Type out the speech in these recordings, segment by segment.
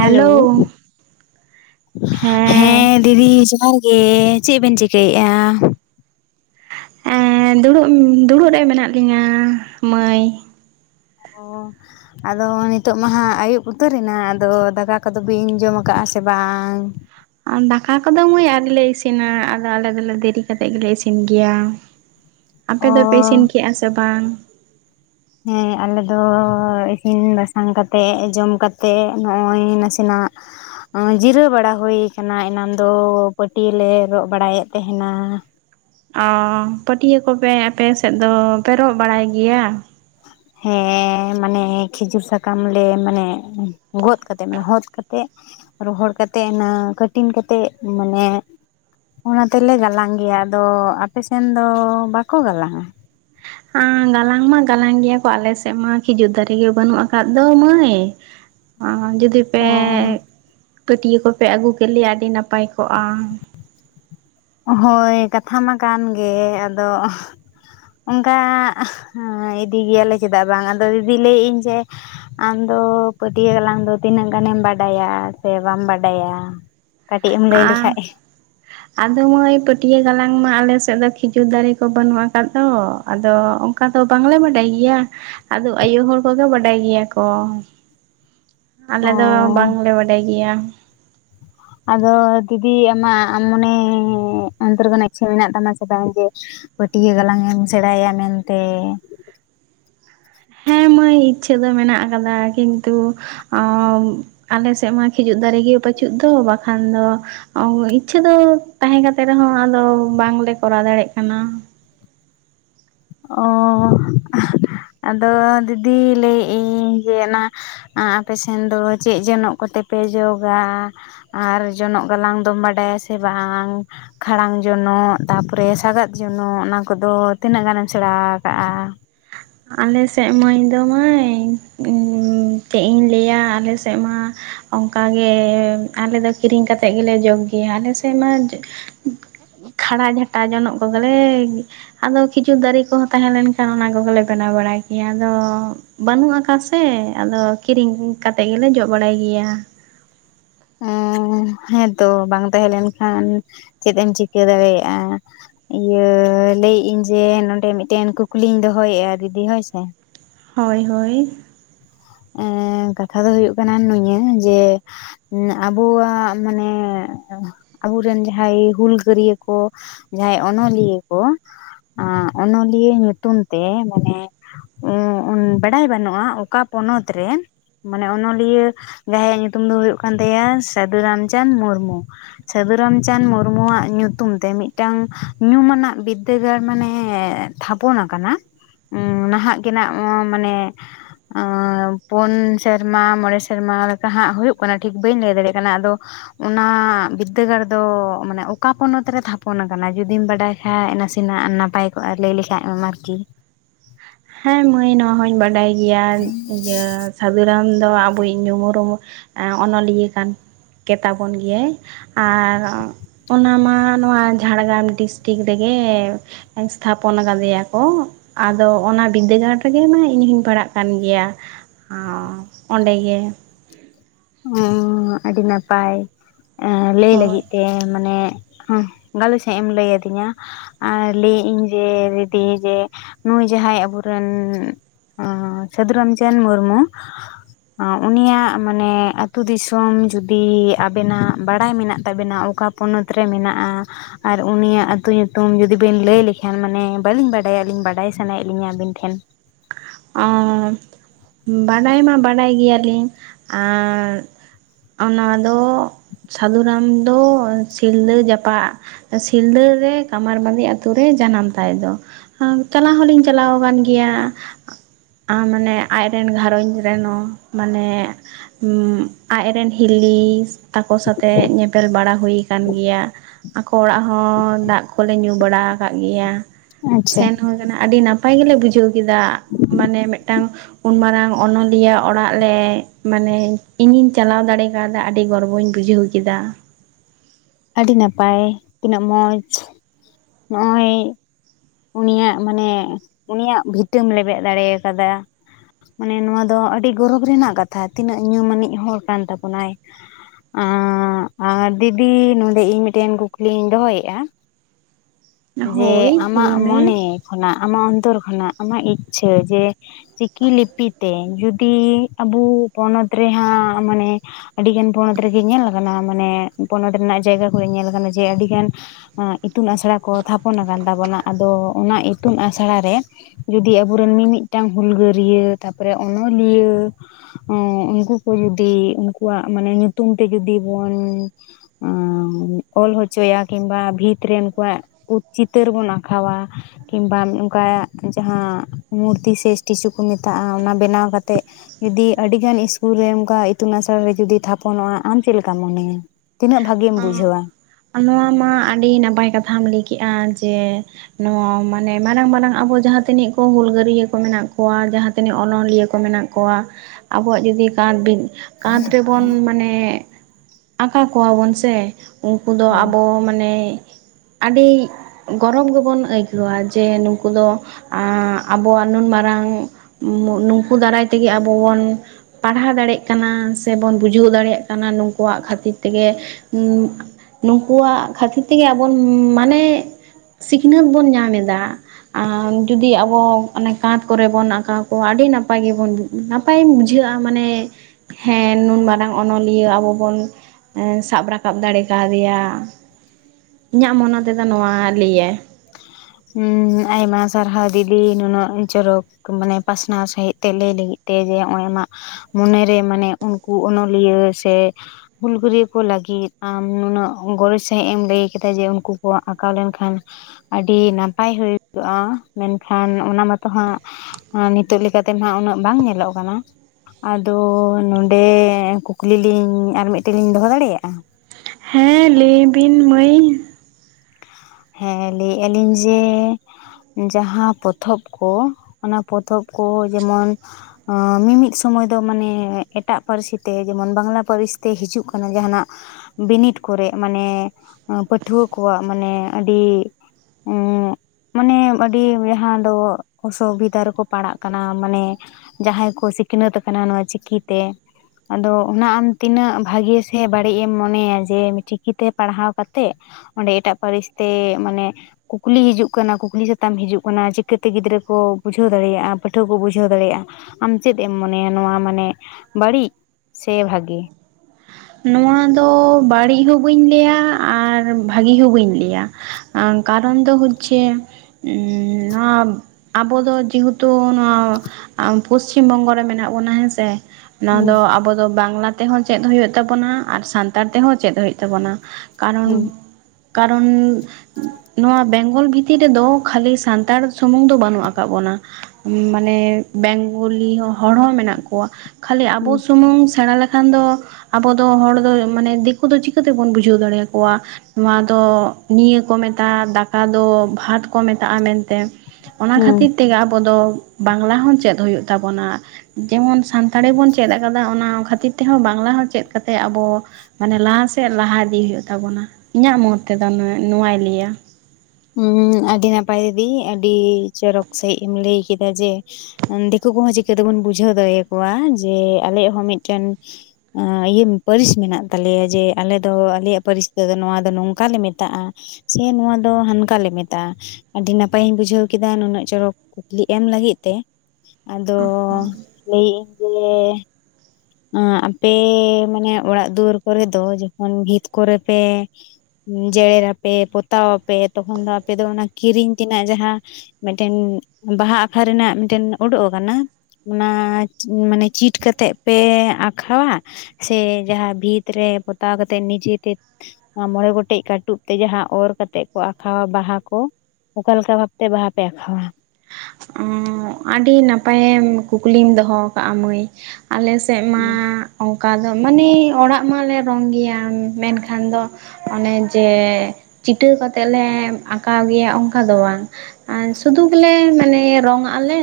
Hello ᱦᱮᱸ ᱫᱤᱫᱤ ᱡᱚᱦᱟᱨ ᱜᱮ ᱪᱮᱫ ᱵᱮᱱ ᱪᱤᱠᱟᱹᱭᱮᱜᱼᱟ ᱦᱮᱸ ᱫᱩᱲᱩᱵ ᱫᱩᱲᱩᱵ ᱨᱮ ᱢᱮᱱᱟᱜ ᱞᱤᱧᱟᱹ ᱢᱟᱹᱭ ᱚᱻ ᱟᱫᱚ ᱱᱤᱛᱚᱜ ᱢᱟ ᱦᱟᱸᱜ ᱟᱹᱭᱩᱵ ᱩᱛᱟᱹᱨᱮᱱᱟ ᱟᱫᱚ ᱫᱟᱠᱟ ᱠᱚᱫᱚ ᱵᱤᱱ ᱡᱚᱢ ᱠᱟᱜᱼᱟ ᱥᱮ ᱵᱟᱝ ᱟᱨ ᱫᱟᱠᱟ ᱠᱚᱫᱚ ᱢᱟᱹᱭ ᱟᱹᱣᱨᱤ ᱞᱮ ᱤᱥᱤᱱᱟ ᱟᱫᱚ ᱟᱞᱮ ᱫᱚᱞᱮ ᱫᱮᱨᱤ ᱠᱟᱛᱮᱫ ᱜᱮᱞᱮ ᱤᱥᱤᱱ ᱜᱮᱭᱟ ᱟᱯᱮ ᱚ ᱫᱚᱯᱮ ᱤᱥᱤᱱ ᱠᱮᱜᱼᱟ ᱥᱮ ᱵᱟᱝ ᱦᱮᱸ ᱟᱞᱮ ᱫᱚ ᱤᱥᱤᱱ ᱵᱟᱥᱟᱝ ᱠᱟᱛᱮᱫ ᱡᱚᱢ ᱠᱟᱛᱮᱫ ᱱᱚᱜᱼᱚᱭ ᱱᱟᱥᱮᱱᱟᱜ ᱮᱸᱻ ᱡᱤᱨᱟᱹᱣ ᱵᱟᱲᱟ ᱦᱩᱭ ᱠᱟᱱᱟ ᱮᱱᱟᱱ ᱫᱚ ᱯᱟᱹᱴᱤᱭᱟᱹ ᱞᱮ ᱨᱚᱜ ᱵᱟᱲᱟᱭᱮᱫ ᱛᱮᱸᱦᱮᱱᱟ ᱚᱻᱚ ᱯᱟᱹᱴᱭᱟᱹ ᱠᱚᱯᱮ ᱟᱯᱮ ᱥᱮᱫ ᱫᱚ ᱯᱮ ᱨᱚᱜ ᱵᱟᱲᱟᱭ ᱜᱮᱭᱟ? ᱦᱮᱸ ᱢᱟᱱᱮ ᱠᱷᱤᱡᱩᱨ ᱥᱟᱠᱟᱢ ᱞᱮ ᱢᱟᱱᱮ ᱜᱚᱫ ᱠᱟᱛᱮᱜ ᱢᱟᱱᱮ ᱦᱚᱫ ᱠᱟᱛᱮᱜ ᱨᱚᱦᱚᱲ ᱠᱟᱛᱮᱜ ᱚᱱᱟ ᱠᱟᱴᱤᱱ ᱠᱟᱛᱮᱜ ᱢᱟᱱᱮ ᱚᱱᱟ ᱛᱮᱞᱮ ᱜᱟᱞᱟᱝ ᱜᱮᱭᱟ ᱟᱫᱚ ᱟᱯᱮᱥᱱ ᱫᱚ ᱵᱟᱠᱚ ᱜᱟᱞᱟᱝᱟ? ᱟᱸ ᱜᱟᱞᱟᱝ ᱢᱟ ᱜᱟᱞᱟᱝ ᱜᱮᱭᱟ ᱠᱚ ᱟᱞᱮ ᱥᱮᱫ ᱢᱟ ᱠᱷᱤᱡᱩᱨ ᱫᱟᱨᱮ ᱜᱮ ᱵᱟᱹᱱᱩᱜ ᱟᱠᱟᱫ ᱫᱚ ᱢᱟᱹᱭ᱾ ᱚᱸ ᱡᱩᱫᱤ ᱯᱮ ᱚᱸ ᱯᱟᱹᱴᱭᱟᱹ ᱠᱚᱯᱮ ᱟᱹᱜᱩ ᱠᱮᱞᱮᱭᱟ ᱟᱹᱰᱤ ᱱᱟᱯᱟᱭ ᱠᱚᱜᱼᱟ᱾ [inaudible] ᱦᱳᱭ ᱠᱟᱛᱷᱟ ᱢᱟ ᱠᱟᱱ ᱜᱮ ᱟᱫᱚ ᱚᱱᱠᱟ ᱤᱫᱤ ᱜᱮᱭᱟᱞᱮ ᱪᱮᱫᱟᱜ ᱵᱟᱝ ᱟᱫᱚ ᱤᱫᱤ ᱞᱟᱹᱭᱮᱫ ᱤᱧ ᱡᱮ ᱟᱢᱫᱚ ᱯᱟᱹᱴᱭᱟᱹ ᱜᱟᱞᱟᱝ ᱫᱚ ᱛᱤᱱᱟᱹᱜ ᱜᱟᱱᱮᱢ ᱵᱟᱰᱟᱭᱟ ᱥᱮ ᱵᱟᱢ ᱵᱟᱰᱟᱭᱟ? ᱠᱟᱹᱴᱤᱡ ᱮᱢ ᱞᱟᱹᱭ ᱟᱨ ᱞᱮᱠᱷᱟᱡ ᱟᱫᱚ ᱢᱟᱹᱭ ᱯᱟᱹᱴᱭᱟᱹ ᱜᱟᱞᱟᱝ ᱢᱟ ᱟᱞᱮ ᱥᱮᱫ ᱫᱚ ᱠᱷᱤᱡᱩᱨ ᱫᱟᱨᱮ ᱠᱚ ᱵᱟᱹᱱᱩᱜ ᱟᱠᱟᱫ ᱫᱚ ᱟᱫᱚ ᱚᱱᱠᱟ ᱫᱚ ᱵᱟᱝᱞᱮ ᱵᱟᱰᱟᱭ ᱜᱮᱭᱟ ᱟᱫᱚ ᱟᱭᱩ ᱦᱚᱲ ᱠᱚᱜᱮ ᱵᱟᱰᱟᱭ ᱜᱮᱭᱟ ᱠᱚ ᱚ ᱟᱞᱮ ᱫᱚ ᱵᱟᱝᱞᱮ ᱵᱟᱰᱟᱭ ᱜᱮᱭᱟ᱾ ᱟᱫᱚ ᱫᱤᱫᱤ ᱟᱢᱟᱜᱢ ᱢᱚᱱᱮ ᱚᱱᱛᱚᱨ ᱠᱷᱚᱱᱟᱜ ᱤᱪᱷᱟᱹ ᱢᱮᱱᱟᱜ ᱛᱟᱢᱟ ᱥᱮ ᱵᱟᱝ ᱡᱮ ᱯᱟᱹᱴᱭᱟᱹ ᱜᱟᱞᱟᱝ ᱮᱢ ᱥᱮᱬᱟᱭᱟ ᱢᱮᱱᱛᱮ? ᱦᱮᱸ ᱢᱟᱹᱭ ᱤᱪᱪᱷᱟᱹ ᱫᱚ ᱢᱮᱱᱟᱜ ᱟᱠᱟᱫᱟ ᱠᱤᱱᱛᱩ ᱚᱸᱻ ᱟᱞᱮ ᱥᱮᱫ ᱢᱟ ᱠᱷᱤᱡᱩᱜ ᱫᱟᱨᱮᱜ ᱜᱮ ᱵᱟᱪᱩᱜ ᱫᱚ ᱵᱟᱠᱷᱟᱱ ᱫᱚ ᱚᱸᱻᱚᱸ ᱤᱪᱪᱷᱟᱹ ᱫᱚ ᱛᱟᱦᱮᱸ ᱠᱟᱛᱮ ᱨᱮᱦᱚᱸ ᱟᱫᱚ ᱵᱟᱝᱞᱮ ᱠᱚᱨᱟᱣ ᱫᱟᱲᱭᱟᱜ ᱠᱟᱱᱟ᱾ ᱚᱸ ᱟᱫᱚ ᱫᱤᱫᱤ ᱞᱟᱹᱭᱮᱫ ᱟᱹᱧ ᱡᱮ ᱚᱱᱟ ᱟᱸ ᱟᱯᱮ ᱥᱮᱱ ᱫᱚ ᱪᱮᱫ ᱡᱚᱱᱚᱜ ᱠᱚᱛᱮ ᱯᱮ ᱡᱚᱜᱼᱟ? ᱟᱨ ᱡᱚᱱᱚᱜ ᱜᱟᱞᱟᱝ ᱫᱚᱢ ᱵᱟᱰᱟᱭᱟ ᱥᱮ ᱵᱟᱝ? ᱠᱷᱟᱲᱟᱝ ᱡᱚᱱᱚᱜ ᱛᱟᱯᱚᱨᱮ ᱥᱟᱜᱟᱫ ᱡᱚᱱᱚᱜ ᱚᱱᱟ ᱠᱚᱫᱚ ᱛᱤᱱᱟᱹᱜ ᱜᱟᱱᱮᱢ ᱥᱮᱬᱟ ᱟᱠᱟᱜᱼᱟ? ᱟᱞᱮ ᱥᱮᱫ ᱢᱟ ᱤᱧ ᱫᱚ ᱢᱟᱹᱭ ᱪᱮᱫ ᱤᱧ ᱞᱟᱹᱭᱟ ᱟᱞᱮ ᱥᱮᱫ ᱢᱟ ᱚᱝᱠᱟᱜᱮ ᱟᱞᱮ ᱫᱚ ᱠᱤᱨᱤᱧ ᱠᱟᱛᱮᱜ ᱜᱮᱞᱮ ᱡᱚᱜᱽ ᱜᱮᱭᱟ ᱟᱞᱮ ᱥᱮᱫ ᱢᱟ ᱠᱷᱟᱲᱟ ᱡᱷᱟᱴᱟ ᱡᱚᱱᱚᱜ ᱠᱚᱜᱮᱞᱮ ᱟᱫᱚ ᱠᱷᱤᱩᱨ ᱫᱟᱨᱮ ᱠᱚᱦᱚᱸ ᱛᱟᱦᱮᱸ ᱞᱮᱱ ᱠᱷᱟᱱ ᱚᱱᱟ ᱠᱚᱜᱮᱞᱮ ᱵᱮᱱᱟᱣ ᱵᱟᱲᱟᱭ ᱠᱮᱭᱟ ᱟᱫᱚ ᱵᱟᱹᱱᱩᱜ ᱟᱠᱟᱫ ᱥᱮ ᱟᱫᱚ ᱠᱤᱨᱤᱧ ᱠᱟᱛᱮᱜ ᱜᱮᱞᱮ ᱡᱚᱜ ᱵᱟᱲᱟᱭ ᱜᱮᱭᱟ᱾ ᱮᱸᱻ ᱦᱮᱸᱛᱚ ᱵᱟᱝ ᱛᱟᱦᱮᱸ ᱞᱮᱱᱠᱷᱟᱱ ᱪᱮᱫ ᱮᱢ ᱪᱤᱠᱟᱹ ᱫᱟᱲᱮᱭᱟᱜᱼᱟ? ᱤᱭᱟᱹ ᱞᱟᱹᱭᱮᱫ ᱟᱹᱧ ᱡᱮ ᱱᱚᱸᱰᱮ ᱢᱤᱫᱴᱮᱱ ᱠᱩᱠᱞᱤᱧ ᱫᱚᱦᱚᱭᱮᱫᱼᱟ ᱫᱤᱫᱤ ᱦᱳᱭᱥᱮ? ᱦᱳᱭ ᱦᱳᱭ ᱮᱸᱻᱮᱸ ᱠᱟᱛᱷᱟ ᱫᱚ ᱦᱩᱭᱩᱜ ᱠᱟᱱᱟ ᱱᱤᱭᱟᱝ ᱡᱮ ᱟᱵᱚᱣᱟᱜ ᱢᱟᱱᱮ ᱟᱵᱚᱨᱮᱱ ᱡᱟᱦᱟᱸᱭ ᱦᱩᱞᱜᱟᱹᱨᱭᱟᱹ ᱠᱚ ᱡᱟᱦᱟᱸᱭ ᱚᱱᱚᱞᱤᱭᱟᱹ ᱠᱚ ᱚᱱᱚᱞᱤᱭᱟᱹ ᱧᱩᱛᱩᱢ ᱛᱮ ᱢᱟᱱᱮ [unintelligible] ᱵᱟᱰᱟᱭ ᱵᱟᱹᱱᱩᱜᱼᱟ ᱚᱠᱟ ᱯᱚᱱᱚᱛ ᱨᱮ ᱢᱟᱱᱮ ᱚᱱᱚᱞᱤᱭᱟᱹ ᱡᱟᱦᱟᱸᱭᱟᱜ ᱧᱩᱛᱩᱢ ᱫᱚ ᱦᱩᱭᱩᱜ ᱠᱟᱱ ᱛᱟᱭᱟ ᱥᱟᱹᱫᱷᱩ ᱨᱟᱢᱪᱟᱸᱫᱽ ᱢᱩᱨᱢᱩ᱿ ᱥᱟᱹᱫᱷᱩ ᱨᱟᱢᱪᱟᱸᱫᱽ ᱢᱩᱨᱢᱩᱣᱟᱜ ᱧᱩᱛᱩᱢ ᱛᱮ ᱢᱤᱫᱴᱟᱝ ᱧᱩᱢᱟᱱᱟᱜ ᱵᱤᱫᱽᱫᱟᱹᱜᱟᱲ ᱢᱟᱱᱮ ᱛᱷᱟᱯᱚᱱ ᱟᱠᱟᱱᱟ ᱱᱟᱦᱟᱜ ᱜᱮᱱᱟᱜ ᱢᱟᱱᱮ ᱚᱸ ᱯᱩᱱ ᱥᱮᱨᱢᱟ ᱢᱚᱬᱮ ᱥᱮᱨᱢᱟ ᱞᱮᱠᱟ ᱦᱟᱸᱜ ᱦᱩᱭᱩᱜ ᱠᱟᱱᱟ ᱴᱷᱤᱠ ᱵᱟᱹᱧ ᱞᱟᱹᱭ ᱫᱟᱲᱮᱭᱟᱜ ᱠᱟᱱᱟ ᱟᱫᱚ ᱚᱱᱟ ᱵᱤᱫᱫᱟᱹᱜᱟᱲ ᱫᱚ ᱢᱟᱱᱮ ᱚᱠᱟ ᱯᱚᱱᱚᱛ ᱨᱮ ᱛᱷᱟᱯᱚᱱ ᱟᱠᱟᱱᱟ ᱡᱩᱫᱤᱢ ᱵᱟᱰᱟᱭ ᱦᱮᱸ ᱱᱟᱥᱮᱱᱟᱜ ᱱᱟᱯᱟᱭ ᱠᱚᱜᱼᱟ ᱞᱟᱹᱭ ᱞᱮᱠᱷᱟᱡ ᱟᱨᱠᱤ᱾ ᱦᱮᱸ ᱢᱟᱹᱭ ᱱᱚᱶᱟ ᱦᱚᱧ ᱵᱟᱰᱟᱭ ᱜᱮᱭᱟ ᱤᱭᱟᱹ ᱥᱟᱹᱫᱷᱩ ᱨᱟᱢ ᱫᱚ ᱟᱵᱚᱭᱤᱡ ᱧᱩᱢ ᱩᱨᱩᱢ ᱚᱱᱚᱞᱤᱭᱟᱹ ᱠᱟᱱ ᱜᱮᱛᱟ ᱵᱚᱱ ᱜᱮᱭᱟᱭ᱾ ᱟᱨ ᱚᱱᱟᱢᱟ ᱱᱚᱶᱟ ᱡᱷᱟᱲᱜᱽᱨᱟᱢ ᱰᱤᱥᱴᱤᱠ ᱨᱮᱜᱮ ᱮᱥᱛᱷᱟᱯᱚᱱ ᱟᱠᱟᱫᱮᱭᱟ ᱠᱚ ᱟᱫᱚ ᱚᱱᱟ ᱵᱤᱫᱽᱫᱟᱹᱜᱟᱲ ᱨᱮᱜᱮ ᱢᱟ ᱤᱧ ᱦᱚᱧ ᱯᱟᱲᱦᱟᱜ ᱠᱟᱱ ᱜᱮᱭᱟ ᱚᱸᱰᱮ ᱜᱮ᱾ ᱩᱸᱻᱩᱸ ᱟᱹᱰᱤ ᱱᱟᱯᱟᱭ ᱮᱸ ᱞᱟᱹᱭ ᱦᱳᱭ ᱞᱟᱹᱜᱤᱫ ᱛᱮ ᱢᱟᱱᱮ ᱦᱮᱸ ᱜᱟᱞᱚᱪᱜ ᱮᱢ ᱞᱟᱹᱭ ᱟᱹᱫᱤᱧᱟ [unintelligible] ᱟᱨ ᱞᱟᱹᱭᱮᱫ ᱟᱹᱧ ᱡᱮ ᱫᱤᱫᱤ ᱡᱮ ᱱᱩᱭ ᱡᱟᱦᱟᱸᱭ ᱟᱵᱚᱨᱮᱱ ᱦᱚᱸ ᱦᱚᱸ ᱥᱟᱫᱷᱩ ᱨᱟᱢᱪᱟᱸᱫᱽ ᱢᱩᱨᱢᱩ ᱩᱱᱤᱭᱟᱜ ᱢᱟᱱᱮ ᱟ ᱟᱹᱛᱩᱳ ᱫᱤᱥᱚᱢ ᱡᱩᱫᱤ ᱟᱵᱮᱱᱟᱜ ᱵᱟᱲᱟᱭ ᱢᱮᱱᱟᱜ ᱛᱟᱵᱮᱱᱟ ᱚᱠᱟ ᱯᱚᱱᱚᱛ ᱨᱮ ᱢᱮᱱᱟᱜᱼᱟ᱾ ᱟᱨ ᱩᱱᱤᱭᱟᱜ ᱟᱹᱛᱩ ᱧᱩᱛᱩᱢ ᱡᱩᱫᱤ ᱵᱤᱱ ᱞᱟᱹᱭ ᱞᱮᱠᱷᱟᱱ ᱢᱟᱱᱮ ᱵᱟᱹᱞᱤᱧ ᱵᱟᱰᱟᱭᱟ ᱟᱹᱞᱤᱧ ᱵᱟᱰᱟᱭ ᱥᱟᱱᱟᱭᱮᱫ ᱞᱤᱧᱟᱹ ᱟᱹᱵᱤᱱ ᱴᱷᱮᱱ? [unintelligible] ᱵᱟᱰᱟᱭ ᱢᱟ ᱵᱟᱰᱟᱭ ᱜᱮᱭᱟᱞᱤᱧ ᱟᱨ [unintelligible] ᱚᱱᱟ ᱫᱚ ᱥᱟᱹᱫᱷᱩ ᱨᱟᱢ ᱫᱚ ᱥᱤᱞᱫᱟᱹ ᱡᱟᱯᱟᱜ᱾ ᱥᱤᱞᱫᱟᱹ ᱨᱮ ᱠᱟᱢᱟᱨ ᱵᱟᱫᱤ ᱟᱛᱳ ᱨᱮ ᱡᱟᱱᱟᱢ ᱛᱟᱭ ᱫᱚ ᱪᱟᱞᱟᱣ ᱦᱚᱞᱤᱧ ᱪᱟᱞᱟᱣ ᱟᱠᱟᱱ ᱜᱮᱭᱟ᱾ ᱢᱟᱱᱮ ᱟᱡᱨᱮᱱ ᱜᱷᱟᱨᱚᱸᱡᱽ ᱨᱮᱱ ᱦᱚᱸ ᱢᱟᱱᱮ [unintelligible] ᱟᱡ ᱨᱮᱱ ᱦᱤᱞᱤ ᱟᱠᱚ ᱥᱟᱛᱮᱜ ᱧᱮᱯᱮᱞ ᱵᱟᱲᱟ ᱦᱩᱭ ᱟᱠᱟᱱ ᱜᱮᱭᱟ᱾ ᱟᱠᱚ ᱚᱲᱟᱜ ᱦᱚᱸ ᱫᱟᱜ ᱠᱚᱞᱮ ᱧᱩ ᱵᱟᱲᱟ ᱟᱠᱟᱫ ᱜᱮᱭᱟ ᱟᱪᱪᱷᱟ ᱥᱮᱱ ᱦᱩᱭ ᱟᱠᱟᱱᱟ ᱟᱹᱰᱤ ᱱᱟᱯᱟᱭ ᱱᱟᱯᱟᱭ ᱜᱮᱞᱮ ᱵᱩᱡᱷᱟᱹᱣ ᱠᱮᱫᱟ ᱢᱟᱱᱮ ᱢᱤᱫᱴᱟᱝ ᱩᱱ ᱢᱟᱨᱟᱝ ᱚᱱᱚᱞᱤᱭᱟᱹ ᱚᱲᱟᱜ ᱞᱮ ᱢᱟᱱᱮ ᱤᱧᱤᱧ ᱪᱟᱞᱟᱣ ᱫᱟᱲᱮ ᱠᱟᱣᱫᱟ ᱟᱹᱰᱤ ᱜᱚᱨᱵᱚᱧ ᱵᱩᱡᱷᱟᱹᱣᱫᱟ᱿ ᱪᱮᱫᱟᱜ ᱟᱹᱰᱤ ᱱᱟᱯᱟᱭ ᱛᱤᱱᱟᱹᱜ ᱢᱚᱡᱽ᱾ ᱱᱚᱜᱼᱚᱭ ᱩᱱᱤᱭᱟᱜ ᱢᱟᱱᱮ ᱩᱱᱤᱭᱟᱜ ᱵᱷᱤᱛᱟᱹᱢ ᱞᱮᱵᱮᱫ ᱫᱟᱲᱮ ᱟᱠᱟᱫᱟ᱿ ᱢᱟᱱᱮ ᱱᱚᱣᱟ ᱫᱚ ᱟᱹᱰᱤ ᱜᱚᱨᱚᱵᱽ ᱨᱮᱱᱟᱜ ᱠᱟᱛᱷᱟ ᱛᱤᱱᱟᱹᱜ ᱧᱩᱢ ᱟᱱᱤᱡ ᱦᱚᱲ ᱠᱟᱱ ᱛᱟᱵᱚᱱᱟᱭ᱾ [unintelligible] ᱫᱤᱫᱤ ᱱᱚᱸᱰᱮ ᱤᱧ ᱢᱤᱫᱴᱮᱱ ᱠᱩᱠᱞᱤᱧ ᱫᱚᱦᱚᱭᱮᱫᱼᱟ ᱡᱮ ᱦᱳᱭ ᱟᱢᱟᱜ ᱞᱟᱹᱭ ᱢᱮ ᱢᱚᱱᱮ ᱠᱷᱚᱱᱟᱜ ᱟᱢᱟᱜ ᱚᱱᱛᱚᱨ ᱠᱷᱚᱱᱟᱜ ᱟᱢᱟᱜ ᱤᱪᱪᱷᱟᱹ ᱡᱮ ᱪᱤᱠᱤ ᱞᱤᱯᱤ ᱛᱮ ᱡᱩᱫᱤ ᱟᱵᱚ ᱯᱚᱱᱚᱛ ᱨᱮᱦᱟᱸ ᱢᱟᱱᱮ ᱟᱹᱰᱤᱜᱟᱱ ᱯᱚᱱᱚᱛ ᱨᱮᱜᱮ ᱧᱮᱞ ᱟᱠᱟᱱᱟ ᱢᱟᱱᱮ ᱯᱚᱱᱚᱛ ᱨᱮᱱᱟᱜ ᱡᱟᱭᱜᱟ ᱠᱚᱨᱮ ᱧᱮᱞ ᱟᱠᱟᱱᱟ ᱡᱮ ᱟᱹᱰᱤᱜᱟᱱ ᱚᱜ ᱤᱛᱩᱱ ᱟᱥᱲᱟ ᱠᱚ ᱛᱷᱟᱯᱚᱱ ᱟᱠᱟᱱ ᱛᱟᱵᱚᱱᱟ ᱟᱫᱚ ᱚᱱᱟ ᱤᱛᱩᱱ ᱟᱥᱲᱟᱨᱮ ᱡᱚᱫᱤ ᱟᱵᱚᱨᱮᱱ ᱢᱤᱢᱤᱫᱴᱟᱝ ᱦᱩᱞᱜᱟᱹᱨᱭᱟᱹ ᱛᱟᱨᱯᱚᱨᱮ ᱚᱱᱚᱞᱤᱭᱟᱹ [unintelligible] ᱩᱱᱠᱩ ᱠᱚ ᱡᱚᱫᱤ ᱩᱱᱠᱩᱣᱟᱜ ᱢᱟᱱᱮ ᱧᱩᱛᱩᱢ ᱛᱮ ᱡᱚᱫᱤ ᱵᱚᱱ [unintelligible] ᱟ ᱚᱞ ᱦᱚᱪᱚᱭᱟ ᱠᱤᱱᱵᱟ ᱵᱷᱤᱛᱨᱮ ᱩᱱ ᱠᱚᱣᱟ ᱩᱫ ᱪᱤᱛᱟᱹᱨ ᱵᱚᱱ ᱟᱸᱠᱟᱣᱟ᱾ ᱠᱤᱢᱵᱟ ᱚᱱᱠᱟ ᱡᱟᱦᱟᱸ ᱢᱩᱨᱛᱤ ᱥᱮ ᱴᱥᱤᱮᱪᱩ ᱠᱚ ᱢᱮᱛᱟᱜᱼᱟ ᱚᱱᱟ ᱵᱮᱱᱟᱣ ᱠᱟᱛᱮᱫ ᱡᱩᱫᱤ ᱟᱹᱰᱤᱜᱟᱱ ᱤᱥᱠᱩᱞ ᱨᱮ ᱚᱱᱠᱟ ᱤᱛᱩᱱ ᱟᱥᱲᱟᱮ ᱡᱚᱫᱤ ᱛᱷᱟᱯᱚᱱᱚᱜᱼᱟ ᱟᱢ ᱪᱮᱫᱠᱟᱢ ᱢᱚᱱᱮᱭᱟ ᱛᱤᱱᱟᱹᱜ ᱵᱷᱟᱜᱤᱢ ᱵᱩᱡᱷᱟᱹᱣᱟ᱾ ᱱᱚᱣᱟ ᱢᱟ ᱟᱹᱰᱤ ᱱᱟᱯᱟᱭ ᱠᱟᱛᱷᱟᱢ ᱞᱟᱹᱭ ᱠᱮᱫᱮᱜᱼᱟ ᱡᱮ ᱱᱚᱣᱟ ᱢᱟᱱᱮ ᱢᱟᱨᱟᱝ ᱢᱟᱨᱟᱝ ᱟᱵᱚ ᱡᱟᱦᱟᱸ [unintelligible] ᱛᱤᱱᱟᱹᱜ ᱠᱚ ᱦᱩᱞᱜᱟᱹᱨᱭᱟᱹ ᱠᱚ ᱢᱮᱱᱟᱜ ᱠᱚᱣᱟ ᱡᱟᱦᱟᱸ ᱛᱤᱱᱟᱹᱜ ᱚᱱᱚᱞᱤᱭᱟᱹ ᱠᱚ ᱢᱮᱱᱟᱜ ᱠᱚᱣᱟ [unintelligible] ᱣᱟ ᱟᱵᱚᱣᱟᱜ ᱡᱩᱫᱤ ᱠᱟᱸᱛ ᱵᱤᱱ ᱠᱟᱸᱛ ᱨᱮᱵᱚᱱ ᱢᱟᱱᱮ ᱟᱸᱠᱟᱣ ᱠᱚᱣᱟᱵᱚᱱ ᱥᱮ ᱩᱱᱠᱩ ᱫᱚ ᱦᱳᱭ ᱟᱵᱚ ᱢᱟᱱᱮ [unintelligible] ᱟᱹᱰᱤ ᱜᱚᱨᱚᱢ ᱜᱮᱵᱚᱱ ᱟᱹᱭᱠᱟᱹᱣᱟ ᱡᱮ ᱱᱩᱠᱩ ᱫᱚ [unintelligible] ᱟᱵᱚᱣᱟᱜ ᱱᱩᱱ ᱢᱟᱨᱟᱝ ᱱᱩᱠᱩ ᱫᱟᱨᱟᱭ ᱛᱮᱜᱮ ᱟᱵᱚ ᱵᱚᱱ ᱯᱟᱲᱦᱟᱣ ᱫᱟᱲᱮᱭᱟᱜ ᱠᱟᱱᱟ ᱥᱮᱵᱚᱱ ᱵᱩᱡᱷᱟᱹᱣ ᱫᱟᱲᱮᱭᱟᱜ ᱠᱟᱱᱟ ᱱᱩᱠᱩᱣᱟᱜ ᱠᱷᱟᱹᱛᱤᱨ ᱛᱮᱜᱮ ᱱᱩᱠᱩᱣᱟᱜ [unintelligible] ᱠᱷᱟᱹᱛᱤᱨ ᱛᱮᱜᱮ ᱟᱵᱚᱱ ᱢᱟᱱᱮ ᱥᱤᱠᱷᱱᱟᱹᱛ ᱵᱚᱱ ᱧᱟᱢ ᱮᱫᱟ᱿ ᱟᱨ ᱡᱩᱫᱤ ᱟᱵᱚ ᱚᱱᱮ ᱠᱟᱸᱛ ᱠᱚᱨᱮ ᱵᱚᱱ ᱟᱸᱠᱟᱣ ᱠᱚᱣᱟ ᱟᱹᱰᱤ ᱱᱟᱯᱟᱭ ᱜᱮᱵᱚᱱ ᱱᱟᱯᱟᱭᱢ ᱵᱩᱡᱷᱟᱹᱜᱼᱟ ᱢᱟᱱᱮ ᱦᱮᱸ ᱱᱩᱱ ᱢᱟᱨᱟᱝ ᱚᱱᱚᱞᱤᱭᱟᱹ ᱟᱵᱚ ᱵᱚᱱ ᱥᱟᱵ ᱨᱟᱠᱟᱵ ᱨᱟᱠᱟᱵ ᱫᱟᱲᱮ ᱠᱟᱣᱫᱮᱭᱟ ᱤᱧᱟᱹᱜ ᱢᱚᱱᱮ ᱛᱮᱫᱚ ᱱᱚᱣᱟ ᱞᱟᱹᱭᱟᱭ [unintelligible] ᱟᱭᱢᱟ ᱥᱟᱨᱦᱟᱣ ᱫᱤᱫᱤ ᱱᱩᱱᱟᱹᱜ ᱪᱚᱨᱚᱠ ᱠᱩ ᱢᱟᱱᱮ ᱯᱟᱥᱱᱟᱣ ᱥᱟᱹᱦᱤᱡ ᱛᱮ ᱞᱟᱹᱭ ᱞᱟᱹᱜᱤᱫ ᱛᱮ ᱡᱮ ᱦᱚᱸᱜᱼᱚᱭ ᱢᱟ ᱾ ᱢᱚᱱᱮ ᱨᱮ ᱢᱟᱱᱮ ᱩᱱᱠᱩ ᱚᱱᱚᱞᱤᱭᱟᱹ ᱥᱮ ᱦᱩᱞᱜᱟᱹᱨᱭᱟᱹ ᱠᱚ ᱞᱟᱹᱜᱤᱫ ᱟᱢ ᱱᱩᱱᱟᱹᱜ ᱜᱚᱨᱚᱡ ᱥᱟᱺᱦᱤᱡ ᱮᱢ ᱞᱟᱹᱭ ᱠᱟᱫᱟ ᱡᱮ ᱩᱱᱠᱩ ᱠᱚ ᱟᱸᱠᱟ ᱞᱮᱱᱠᱷᱟᱱ ᱾ ᱟᱹᱰᱤ ᱱᱟᱯᱟᱭ ᱦᱩᱭ ᱠᱚᱜᱼᱟ ᱢᱮᱱᱠᱷᱟᱱ ᱚᱱᱟ ᱢᱟᱛᱚ ᱦᱟᱸᱜ ᱟᱸ ᱱᱤᱛᱚᱜ ᱞᱮᱠᱟ ᱛᱮ ᱱᱟᱱᱟᱜ ᱩᱱᱟᱹᱜ ᱵᱟᱝ ᱧᱮᱞᱚᱜ ᱠᱟᱱᱟ ᱾ ᱟᱫᱚ ᱱᱚᱰᱮ ᱠᱩᱠᱞᱤ ᱞᱤᱧ ᱟᱨ ᱢᱤᱫᱴᱮᱱ ᱞᱤᱧ ᱫᱚᱦᱚ ᱫᱟᱲᱮᱭᱟᱜᱼᱟ? ᱦᱮᱸ ᱞᱟᱹᱭ ᱵᱤᱱ ᱢᱟᱹᱭ ᱾ ᱦᱮᱸ ᱞᱟᱹᱭ ᱮᱼᱟᱞᱤᱧ ᱡᱮ ᱡᱟᱦᱟᱸ ᱯᱚᱛᱷᱚᱵᱽ ᱠᱚ ᱚᱱᱟ ᱯᱚᱛᱷᱚᱵᱽ ᱠᱚ ᱡᱮᱢᱚᱱ ᱟᱸ ᱢᱤ-ᱢᱤᱫ ᱥᱚᱢᱚᱭ ᱫᱚ ᱢᱟᱱᱮ ᱮᱴᱟᱜ ᱯᱟᱹᱨᱥᱤ ᱛᱮ ᱡᱮᱢᱚᱱ ᱵᱟᱝᱞᱟ ᱯᱟᱨᱤᱥ ᱛᱮ ᱦᱤᱡᱩᱜ ᱠᱟᱱᱟ ᱡᱟᱦᱟᱱᱟᱜ ᱾ ᱵᱤᱱᱤᱰ ᱠᱚᱨᱮ ᱢᱟᱱᱮ ᱯᱟᱹᱴᱷᱩᱣᱟᱹ ᱠᱚᱣᱟᱜ ᱢᱟᱱᱮ ᱟᱹᱰᱤ ᱩᱸᱜ ᱢᱟᱱᱮ ᱟᱹᱰᱤ ᱡᱟᱦᱟᱸ ᱫᱚ ᱚᱥᱚᱵᱤᱫᱷᱟ ᱨᱮᱠᱚ ᱯᱟᱲᱟᱜ ᱠᱟᱱᱟ ᱢᱟᱱᱮ ᱡᱟᱦᱟᱸᱭ ᱠᱚ ᱥᱤᱠᱷᱱᱟᱹᱛ ᱟᱠᱟᱱᱟ ᱱᱚᱣᱟ ᱪᱤᱠᱤ ᱛᱮ ᱾ ᱟᱫᱚ ᱚᱱᱟ ᱟᱢ ᱛᱤᱱᱟᱹᱜ ᱵᱷᱟᱜᱮ ᱥᱮ ᱵᱟᱹᱲᱤᱡ ᱮᱢ ᱢᱚᱱᱮᱭᱟ ᱡᱮ ᱪᱤᱠᱤ ᱛᱮ ᱯᱟᱲᱦᱟᱣ ᱠᱟᱛᱮᱜ ᱾ ᱚᱸᱰᱮ ᱮᱴᱟᱜ ᱯᱟᱹᱨᱤᱥ ᱛᱮ ᱢᱟᱱᱮ ᱠᱩᱠᱞᱤ ᱦᱤᱡᱩᱜ ᱠᱟᱱᱟ ᱠᱩᱠᱞᱤ ᱥᱟᱛᱟᱢ ᱦᱤᱡᱩᱜ ᱠᱟᱱᱟ ᱪᱤᱠᱟᱹ ᱛᱮ ᱜᱤᱫᱽᱨᱟᱹ ᱠᱚ ᱵᱩᱡᱷᱟᱹᱣ ᱫᱟᱲᱮᱭᱟᱜᱼᱟ ᱯᱟᱹᱴᱷᱩᱣᱟᱹ ᱠᱚ ᱵᱩᱡᱷᱟᱹᱣ ᱫᱟᱲᱮᱭᱟᱜᱼᱟ ᱾ ᱟᱢ ᱪᱮᱫ ᱮᱢ ᱢᱚᱱᱮᱭᱟ ᱱᱚᱣᱟ ᱢᱟᱱᱮ ᱵᱟᱹᱲᱤᱡ ᱥᱮ ᱵᱷᱟᱜᱤ? ᱱᱚᱣᱟ ᱫᱚ ᱵᱟᱹᱲᱤᱡ ᱦᱚᱸ ᱵᱟᱹᱧ ᱞᱟᱹᱭᱟ ᱟᱨ ᱵᱷᱟᱹᱜᱤ ᱦᱚᱸ ᱵᱟᱹᱧ ᱞᱟᱹᱭᱟ ᱾ ᱟᱸ ᱠᱟᱨᱚᱱ ᱫᱚ ᱦᱚᱪᱪᱷᱮ ᱩᱢ ᱱᱚᱣᱟ ᱟᱵᱚ ᱫᱚ ᱡᱮᱦᱚᱛᱩ ᱱᱚᱣᱟ ᱯᱚᱥᱪᱤᱢ ᱵᱚᱝᱜᱚ ᱨᱮ ᱢᱮᱱᱟᱜ ᱵᱚᱱᱟ ᱦᱮᱸ ᱥᱮ? ᱱᱚᱣᱟ ᱫᱚ ᱦᱩᱸ ᱟᱵᱚ ᱫᱚ ᱵᱟᱝᱞᱟ ᱛᱮᱦᱚᱸ ᱪᱮᱫ ᱦᱩᱭᱩᱜ ᱛᱟᱵᱚᱱᱟ ᱟᱨ ᱥᱟᱱᱛᱟᱲ ᱛᱮᱦᱚᱸ ᱪᱮᱫ ᱦᱩᱭᱩᱜ ᱛᱟᱵᱚᱱᱟ ᱾ ᱠᱟᱨᱚᱱ ᱦᱩᱸ ᱠᱟᱨᱚᱱ ᱱᱚᱣᱟ ᱵᱮᱝᱜᱚᱞ ᱵᱷᱤᱛᱤᱨ ᱨᱮᱫᱚ ᱠᱷᱟᱹᱞᱤ ᱥᱟᱱᱛᱟᱲ ᱥᱩᱢᱩᱝ ᱫᱚ ᱵᱟᱹᱱᱩᱜ ᱟᱠᱟᱜ ᱵᱚᱱᱟ ᱾ ᱢᱟᱱᱮ ᱵᱮᱝᱜᱚᱞᱤ ᱦᱚᱲ ᱦᱚᱸ ᱢᱮᱱᱟᱜ ᱠᱚᱣᱟ ᱾ ᱠᱷᱟᱹᱞᱤ ᱟᱵᱚ ᱦᱩᱸ ᱥᱩᱢᱩᱝ ᱥᱮᱬᱟ ᱞᱮᱠᱷᱟᱱ ᱫᱚ ᱾ ᱟᱵᱚ ᱫᱚ ᱦᱚᱲ ᱫᱚ ᱢᱟᱱᱮ ᱫᱤᱠᱩ ᱫᱚ ᱪᱤᱠᱟᱹ ᱛᱮᱵᱚᱱ ᱵᱩᱡᱷᱟᱹᱣ ᱫᱟᱲᱮ ᱟᱠᱚᱣᱟ ᱾ ᱱᱚᱣᱟ ᱫᱚ ᱱᱤᱭᱟᱹ ᱠᱚ ᱢᱮᱛᱟᱜᱼᱟ ᱫᱟᱠᱟ ᱫᱚ ᱵᱷᱟᱛ ᱠᱚ ᱢᱮᱛᱟᱜᱼᱟ ᱢᱮᱱᱛᱮ ᱾ ᱚᱱᱟ ᱦᱩᱸ ᱠᱷᱟᱹᱛᱤᱨ ᱛᱮᱜᱮ ᱟᱵᱚ ᱫᱚ ᱵᱟᱝᱞᱟ ᱦᱚᱸ ᱪᱮᱫ ᱦᱩᱭᱩᱜ ᱛᱟᱵᱚᱱᱟ ᱡᱮᱢᱚᱱ ᱥᱟᱱ ᱛᱟᱲᱤ ᱵᱚᱱ ᱪᱮᱫ ᱟᱠᱟᱫᱟ ᱚᱱᱟ ᱠᱷᱟᱹᱛᱤᱨ ᱛᱮᱦᱚᱸ ᱵᱟᱝᱞᱟ ᱦᱚᱸ ᱪᱮᱫ ᱠᱟᱛᱮ ᱟᱵᱚ ᱾ ᱢᱟᱱᱮ ᱞᱟᱦᱟ ᱥᱮᱫ ᱞᱟᱦᱟ ᱤᱫᱤᱭ ᱦᱩᱭᱩᱜ ᱛᱟᱵᱚᱱᱟ ᱤᱧᱟᱹᱜ ᱢᱚᱦᱚᱛ ᱛᱮᱫᱚ ᱱᱚ-ᱱᱚᱣᱟᱭ ᱞᱟᱹᱭᱟ ᱾ ᱦᱩᱸ ᱟᱹᱰᱤ ᱱᱟᱯᱟᱭ ᱜᱮ ᱫᱤ ᱟᱹᱰᱤ ᱪᱚᱨᱚᱠ ᱥᱟᱺᱦᱤᱡ ᱮᱢ ᱞᱟᱹᱭ ᱠᱮᱫᱟ ᱡᱮ ᱫᱤᱠᱩ ᱠᱚᱦᱚᱸ ᱪᱤᱠᱟᱹ ᱛᱮᱵᱚᱱ ᱵᱩᱡᱷᱟᱹᱣ ᱫᱟᱭᱮ ᱟᱠᱚᱣᱟ ᱡᱮ ᱟᱞᱮᱭᱟᱜ ᱦᱚᱸ ᱢᱤᱫᱴᱮᱱ ᱟᱸ ᱤᱭᱟᱹ ᱯᱟᱹᱨᱤᱥ ᱢᱮᱱᱟᱜ ᱛᱟᱞᱮᱭᱟ ᱡᱮ ᱟᱞᱮ ᱫᱚ ᱟᱞᱮᱭᱟᱜ ᱯᱟᱹᱨᱤᱥ ᱛᱮᱫᱚ ᱱᱚᱣᱟ ᱫᱚ ᱱᱚᱝᱠᱟ ᱞᱮ ᱢᱮᱛᱟᱜᱼᱟ ᱾ ᱥᱮ ᱱᱚᱣᱟ ᱫᱚ ᱦᱟᱱ ᱠᱟ ᱞᱮ ᱢᱮᱛᱟᱜᱼᱟ ᱟᱹᱰᱤ ᱱᱟᱯᱟᱭ ᱤᱧ ᱵᱩᱡᱷᱟᱹᱣ ᱠᱮᱫᱟ ᱱᱩᱱᱟᱹᱜ ᱪᱚᱨᱚᱠ ᱠᱩᱠᱞᱤ ᱮᱢ ᱞᱟᱹᱜᱤᱫ ᱛᱮ ᱾ ᱟᱫᱚ ᱞᱟᱹᱭ ᱮᱼᱤᱧ ᱡᱮ [unintelligible] ᱟᱯᱮ ᱢᱟᱱᱮ ᱚᱲᱟᱜ ᱫᱩᱣᱟᱹᱨ ᱠᱚᱨᱮ ᱫᱚ ᱡᱚᱠᱷᱚᱱ ᱵᱷᱤᱛ ᱠᱚᱨᱮ ᱯᱮ ᱡᱮᱲᱮᱨ ᱟᱯᱮ ᱯᱚᱛᱟᱣ ᱟᱯᱮ ᱛᱚᱠᱷᱚᱱ ᱫᱚ ᱟᱯᱮ ᱫᱚ ᱚᱱᱟ ᱠᱤᱨᱤᱧ ᱛᱮᱱᱟᱜ ᱡᱟᱦᱟᱸ ᱢᱮᱴᱮᱝ ᱵᱟᱦᱟ ᱟᱠᱷᱟᱣ ᱨᱮᱱᱟᱜ ᱢᱤᱫᱴᱮᱱ ᱳᱰᱳᱜ ᱟᱠᱟᱱᱟ ᱾ ᱚᱱᱟ ᱢᱟᱱᱮ ᱪᱤᱴ ᱠᱟᱛᱮᱜ ᱯᱮ ᱟᱸᱠᱷᱟᱣᱟ ᱥᱮ ᱡᱟᱦᱟᱸ ᱵᱷᱤᱛ ᱨᱮ ᱯᱚᱛᱟᱣ ᱠᱟᱛᱮ ᱱᱤᱡᱮ ᱛᱮ ᱾ ᱢᱚᱬᱮ ᱜᱚᱴᱮᱡ ᱠᱟᱹᱴᱩᱵ ᱛᱮᱜᱤᱦᱟᱜ ᱚᱨ ᱠᱟᱛᱮᱜ ᱠᱚ ᱟᱸᱠᱷᱟᱣᱟ ᱵᱟᱦᱟ ᱠᱚ ᱾ ᱚᱠᱟ ᱞᱮᱠᱟ ᱵᱷᱟᱵ ᱛᱮ ᱵᱟᱦᱟ ᱯᱮ ᱟᱸᱠᱷᱟᱣᱟ? ᱟᱸᱻᱜ ᱾ ᱟᱹᱰᱤ ᱱᱟᱯᱟᱭᱮᱢ ᱠᱩᱠᱞᱤᱢ ᱫᱚᱦᱚ ᱟᱠᱟᱜᱼᱟ ᱢᱟᱹᱭ ᱟᱞᱮ ᱥᱮᱜ ᱢᱟ ᱚᱱᱠᱟ ᱫᱚ ᱢᱟᱱᱮ ᱚᱲᱟᱜ ᱢᱟᱞᱮ ᱨᱚᱝ ᱜᱮᱭᱟ ᱢᱮᱱᱠᱷᱟᱱ ᱫᱚ ᱚᱱᱮ ᱡᱮ ᱪᱤᱴᱟᱹᱣ ᱠᱟᱛᱮᱜ ᱞᱮ ᱟᱸᱠᱟᱣ ᱜᱮᱭᱟ ᱚᱱᱠᱟ ᱫᱚ ᱵᱟᱝ ᱾ ᱟᱸ ᱥᱩᱫᱷᱩ ᱜᱮᱞᱮ ᱢᱟᱱᱮ ᱨᱚᱝ ᱟᱞᱮ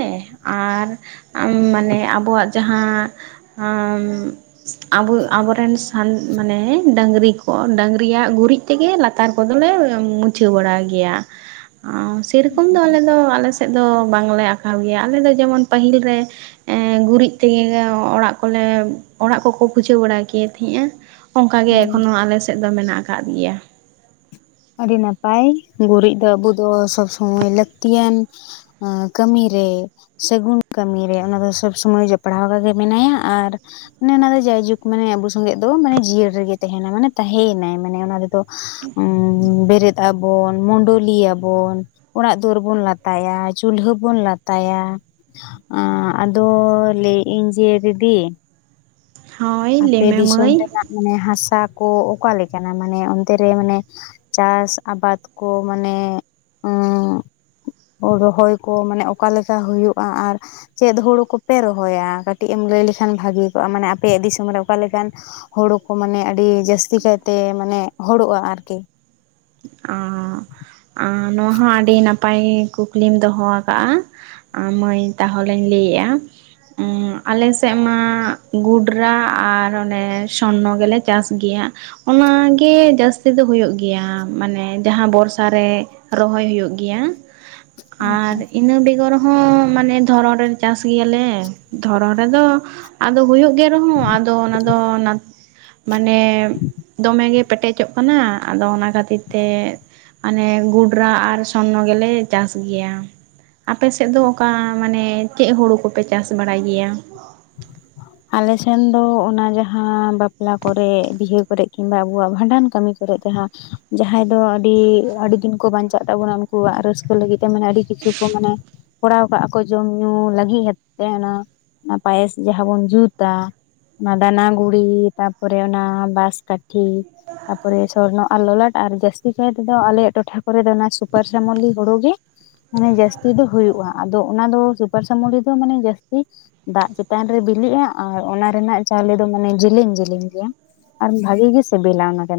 ᱟᱨ ᱢᱟᱱᱮ ᱟᱵᱚᱣᱟᱜ ᱡᱟᱦᱟᱸ ᱟᱢ ᱟᱵᱚ ᱟᱵᱚ ᱨᱮᱱ ᱥᱟᱱ ᱢᱟᱱᱮ ᱰᱟᱹᱝᱨᱤ ᱠᱚ ᱰᱟᱹᱝᱨᱤᱭᱟᱜ ᱜᱩᱨᱤᱡ ᱛᱮᱜᱮ ᱞᱟᱛᱟᱨ ᱠᱚᱫᱚᱞᱮ ᱢᱩᱪᱷᱟᱹᱣ ᱵᱟᱲᱟᱭ ᱜᱮᱭᱟ ᱥᱮᱨᱚᱠᱚᱢ ᱫᱚ ᱟᱞᱮ ᱫᱚ ᱟᱞᱮ ᱥᱮᱫ ᱫᱚ ᱵᱟᱝᱞᱮ ᱟᱸᱠᱟᱣ ᱜᱮᱭᱟ ᱟᱞᱮ ᱫᱚ ᱡᱮᱢᱚᱱ ᱯᱟᱹᱦᱤᱞ ᱨᱮ ᱮᱜ ᱜᱩᱨᱤᱡ ᱛᱮᱜᱮ ᱚᱲᱟᱜ ᱠᱚᱞᱮ ᱚᱲᱟᱜ ᱠᱚᱠᱚ ᱯᱩᱡᱟᱹᱣ ᱵᱟᱲᱟᱭ ᱜᱮ ᱛᱟᱦᱮᱜᱼᱟ ᱚᱱᱠᱟ ᱜᱮ ᱦᱩᱸ ᱮᱠᱷᱚᱱᱚ ᱟᱞᱮ ᱥᱮᱫ ᱫᱚ ᱢᱮᱱᱟᱜ ᱟᱠᱟᱫ ᱜᱮᱭᱟ ᱟᱹᱰᱤ ᱱᱟᱯᱟᱭ ᱜᱩᱨᱤᱡ ᱫᱚ ᱟᱵᱚ ᱫᱚ ᱥᱚᱵᱽ ᱥᱚᱢᱚᱭ ᱞᱟᱹᱛᱤᱭᱟᱱ ᱟ ᱠᱟᱹᱢᱤ ᱨᱮ ᱥᱟᱹᱜᱩᱱ ᱠᱟᱹᱢᱤ ᱨᱮ ᱚᱱᱟ ᱫᱚ ᱥᱚᱵᱽ ᱥᱚᱢᱚᱭ ᱡᱚᱯᱲᱟᱣ ᱟᱠᱟ ᱜᱮ ᱢᱮᱱᱟᱭᱟ ᱟᱨ ᱚᱱᱮ ᱚᱱᱟ ᱫᱚ ᱡᱟᱭᱡᱩᱜᱽ ᱢᱟᱱᱮ ᱟᱵᱚ ᱥᱚᱸᱜᱮᱫ ᱫᱚ ᱢᱟᱱᱮ ᱡᱤᱭᱟᱹᱲ ᱨᱮ ᱜᱮ ᱛᱟᱦᱮᱱᱟ ᱢᱟᱱᱮ ᱛᱟᱦᱮᱸᱭᱮᱱᱟᱭ ᱢᱟᱱᱮ ᱚᱱᱟ ᱨᱮᱫᱚ ᱦᱩᱸ ᱵᱮᱨᱮᱫ ᱟᱵᱚᱱ ᱢᱩᱰᱟᱹᱞᱤᱭᱟ ᱵᱚᱱ ᱚᱲᱟᱜ ᱫᱩᱣᱟᱹᱨ ᱵᱚᱱ ᱞᱟᱛᱟᱭᱟ ᱪᱩᱞᱦᱟᱹ ᱵᱚᱱ ᱞᱟᱛᱟᱭᱟ ᱟᱸ ᱟᱫᱚ ᱞᱟᱹᱭ ᱮᱫ ᱤᱧ ᱡᱮ ᱫᱤᱫᱤ ᱦᱳᱭ ᱟᱯᱮ ᱞᱟᱹᱭᱢᱮ ᱫᱤᱥᱚᱢ ᱢᱟᱹᱭ ᱨᱮᱱᱟᱜ ᱢᱟᱱᱮ ᱦᱟᱥᱟ ᱠᱚ ᱚᱠᱟ ᱞᱮᱠᱟᱱᱟ ᱢᱟᱱᱮ ᱚᱱᱛᱮ ᱨᱮ ᱢᱟᱱᱮ ᱪᱟᱥ ᱟᱵᱟᱫ ᱠᱚ ᱢᱟᱱᱮ ᱩᱸᱻᱜ ᱨᱚᱦᱚᱭ ᱠᱚ ᱢᱟᱱᱮ ᱚᱠᱟ ᱞᱮᱠᱟ ᱦᱩᱭᱩᱜ-ᱟ ᱟᱨ ᱪᱮᱫ ᱦᱩᱲᱩ ᱠᱩᱯᱮ ᱨᱚᱦᱚᱭᱟ ᱠᱟᱹᱴᱤᱡ ᱮᱢ ᱞᱟᱹᱭ ᱞᱮᱠᱷᱟᱱ ᱵᱷᱟᱹᱜᱤ ᱠᱚᱜ-ᱟ ᱢᱟᱱᱮ ᱟᱯᱮᱭᱟᱜ ᱫᱤᱥᱚᱢ ᱨᱮ ᱚᱠᱟ ᱞᱮᱠᱟᱱ ᱦᱳᱲᱩ ᱠᱚ ᱢᱟᱱᱮ ᱟᱹᱰᱤ ᱡᱟᱹᱥᱛᱤ ᱠᱟᱭᱛᱮ ᱢᱟᱱᱮ ᱦᱳᱲᱩᱜ-ᱟ ᱟᱨᱠᱤ ᱚᱸ ᱟᱸ ᱱᱚᱣᱟ ᱦᱚᱸ ᱟᱹᱰᱤ ᱱᱟᱯᱟᱭ ᱠᱩᱠᱞᱤᱢ ᱫᱚᱦᱚ ᱟᱠᱟᱜ-ᱟ ᱟ ᱢᱟᱹᱭ ᱛᱟᱦᱚᱞᱮᱧ ᱞᱟᱹᱭᱮᱫ-ᱟ ᱟᱸ ᱟᱞᱮ ᱥᱮᱫ ᱢᱟ ᱜᱚᱰᱨᱟ ᱟᱨ ᱚᱱᱮ ᱥᱚᱨᱱᱚ ᱜᱮᱞᱮ ᱪᱟᱥ ᱜᱮᱭᱟ ᱚᱱᱟ ᱜᱮ ᱡᱟᱹᱥᱛᱤ ᱫᱚ ᱦᱩᱭᱩᱜ ᱜᱮᱭᱟ᱾ ᱢᱟᱱᱮ ᱡᱟᱦᱟᱸ ᱵᱚᱨᱥᱟ ᱨᱮ ᱨᱚᱦᱚᱭ ᱦᱩᱭᱩᱜ ᱜᱮᱭᱟ ᱟᱪᱪᱷᱟ ᱟᱨ ᱤᱱᱟᱹ ᱵᱮᱜᱚᱨ ᱦᱚᱸ ᱢᱟᱱᱮ ᱫᱷᱚᱨᱚᱱ ᱨᱮ ᱪᱟᱥ ᱜᱮᱭᱟ ᱞᱮ ᱫᱷᱚᱨᱚᱱ ᱨᱮᱫᱚ ᱟᱫᱚ ᱦᱩᱭᱩᱜ ᱜᱮ ᱨᱮᱦᱚᱸ ᱟᱫᱚ ᱚᱱᱟ ᱢᱟᱱᱮ ᱫᱚᱢᱮ ᱜᱮ ᱯᱮᱴᱮᱡᱚᱜ ᱠᱟᱱᱟ ᱟᱫᱚ ᱚᱱᱟ ᱠᱷᱟᱹᱛᱤᱨ ᱛᱮ ᱢᱟᱱᱮ ᱜᱚᱰᱨᱟ ᱟᱨ ᱥᱚᱨᱱᱚ ᱜᱮᱞᱮ ᱪᱟᱥ ᱜᱮᱭᱟ ᱟᱯᱮ ᱥᱮᱫ ᱫᱚ ᱚᱠᱟ ᱢᱟᱱᱮ ᱪᱮᱫ ᱦᱩᱲᱩ ᱠᱚᱯᱮ ᱪᱟᱥ ᱵᱟᱲᱟᱭ ᱜᱮᱭᱟ ᱟᱞᱮ ᱥᱮᱱ ᱫᱚ ᱚᱱᱟ ᱡᱟᱦᱟᱸ ᱵᱟᱯᱞᱟ ᱠᱚᱨᱮ ᱵᱤᱦᱟᱹ ᱠᱚᱨᱮᱜ ᱠᱤᱢᱵᱟ ᱟᱵᱚᱣᱟᱜ ᱵᱷᱟᱸᱰᱟᱱ ᱠᱟᱹᱢᱤ ᱠᱚᱨᱮᱜ ᱡᱟᱦᱟᱸ ᱡᱟᱦᱟᱸᱭ ᱫᱚ ᱟᱹᱰᱤ ᱟᱹᱰᱤ ᱫᱤᱱ ᱠᱚ ᱵᱟᱧᱪᱟᱜ ᱛᱟᱵᱚᱱᱟ ᱩᱱᱠᱩᱣᱟᱜ ᱨᱟᱹᱥᱠᱟᱹ ᱞᱟᱹᱜᱤᱫ ᱛᱮ ᱢᱟᱱᱮ ᱟᱹᱰᱤ ᱠᱤᱪᱷᱩ ᱠᱚ ᱢᱟᱱᱮ ᱠᱚᱨᱟᱣ ᱠᱟᱜ-ᱟ ᱠᱚ ᱡᱚᱢ ᱧᱩ ᱞᱟᱹᱜᱤᱫ ᱦᱮᱛ ᱛᱮᱦᱮᱱᱟ ᱯᱟᱭᱮᱥ ᱡᱟᱦᱟᱸ ᱵᱚᱱ ᱡᱩᱛᱟ ᱚᱱᱟ ᱫᱟᱱᱟ ᱜᱩᱲᱤ ᱛᱟᱨ ᱯᱚᱨᱮ ᱚᱱᱟ ᱵᱟᱥ ᱠᱟᱴᱷᱤ ᱛᱟᱨᱯᱚᱨᱮ ᱥᱚᱨᱱᱚ ᱟᱨ ᱞᱚᱞᱟᱴ ᱟᱨ ᱡᱟᱹᱥᱛᱤ ᱠᱟᱭ ᱛᱮᱫᱚ ᱟᱞᱮᱭᱟᱜ ᱴᱚᱴᱷᱟ ᱠᱚᱨᱮ ᱫᱚ ᱚᱱᱟ ᱥᱩᱯᱟᱨᱥᱟᱢᱚᱞᱤ ᱦᱩᱲᱩ ᱜᱮ ᱢᱟᱱᱮ ᱡᱟᱹᱥᱛᱤ ᱫᱚ ᱦᱩᱭᱩᱜ-ᱟ ᱟᱫᱚ ᱚᱱᱟ ᱫᱚ ᱥᱩᱯᱟᱨᱥᱟᱢᱚᱞᱤ ᱫᱚ ᱢᱟᱱᱮ ᱡᱟᱹᱥᱛᱤ ᱫᱟᱜ ᱪᱮᱛᱟᱱ ᱨᱮ ᱵᱤᱞᱤᱜ-ᱟ ᱟᱨ ᱚᱱᱟ ᱨᱮᱱᱟᱜ ᱪᱟᱣᱞᱮ ᱫᱚ ᱢᱟᱱᱮ ᱡᱮᱞᱤᱧ ᱡᱮᱞᱮᱧ ᱜᱮᱭᱟ ᱟᱨ ᱵᱷᱟᱜᱤ ᱜᱮ ᱥᱤᱵᱤᱞᱟ ᱚᱱᱟ ᱠᱟᱱᱟ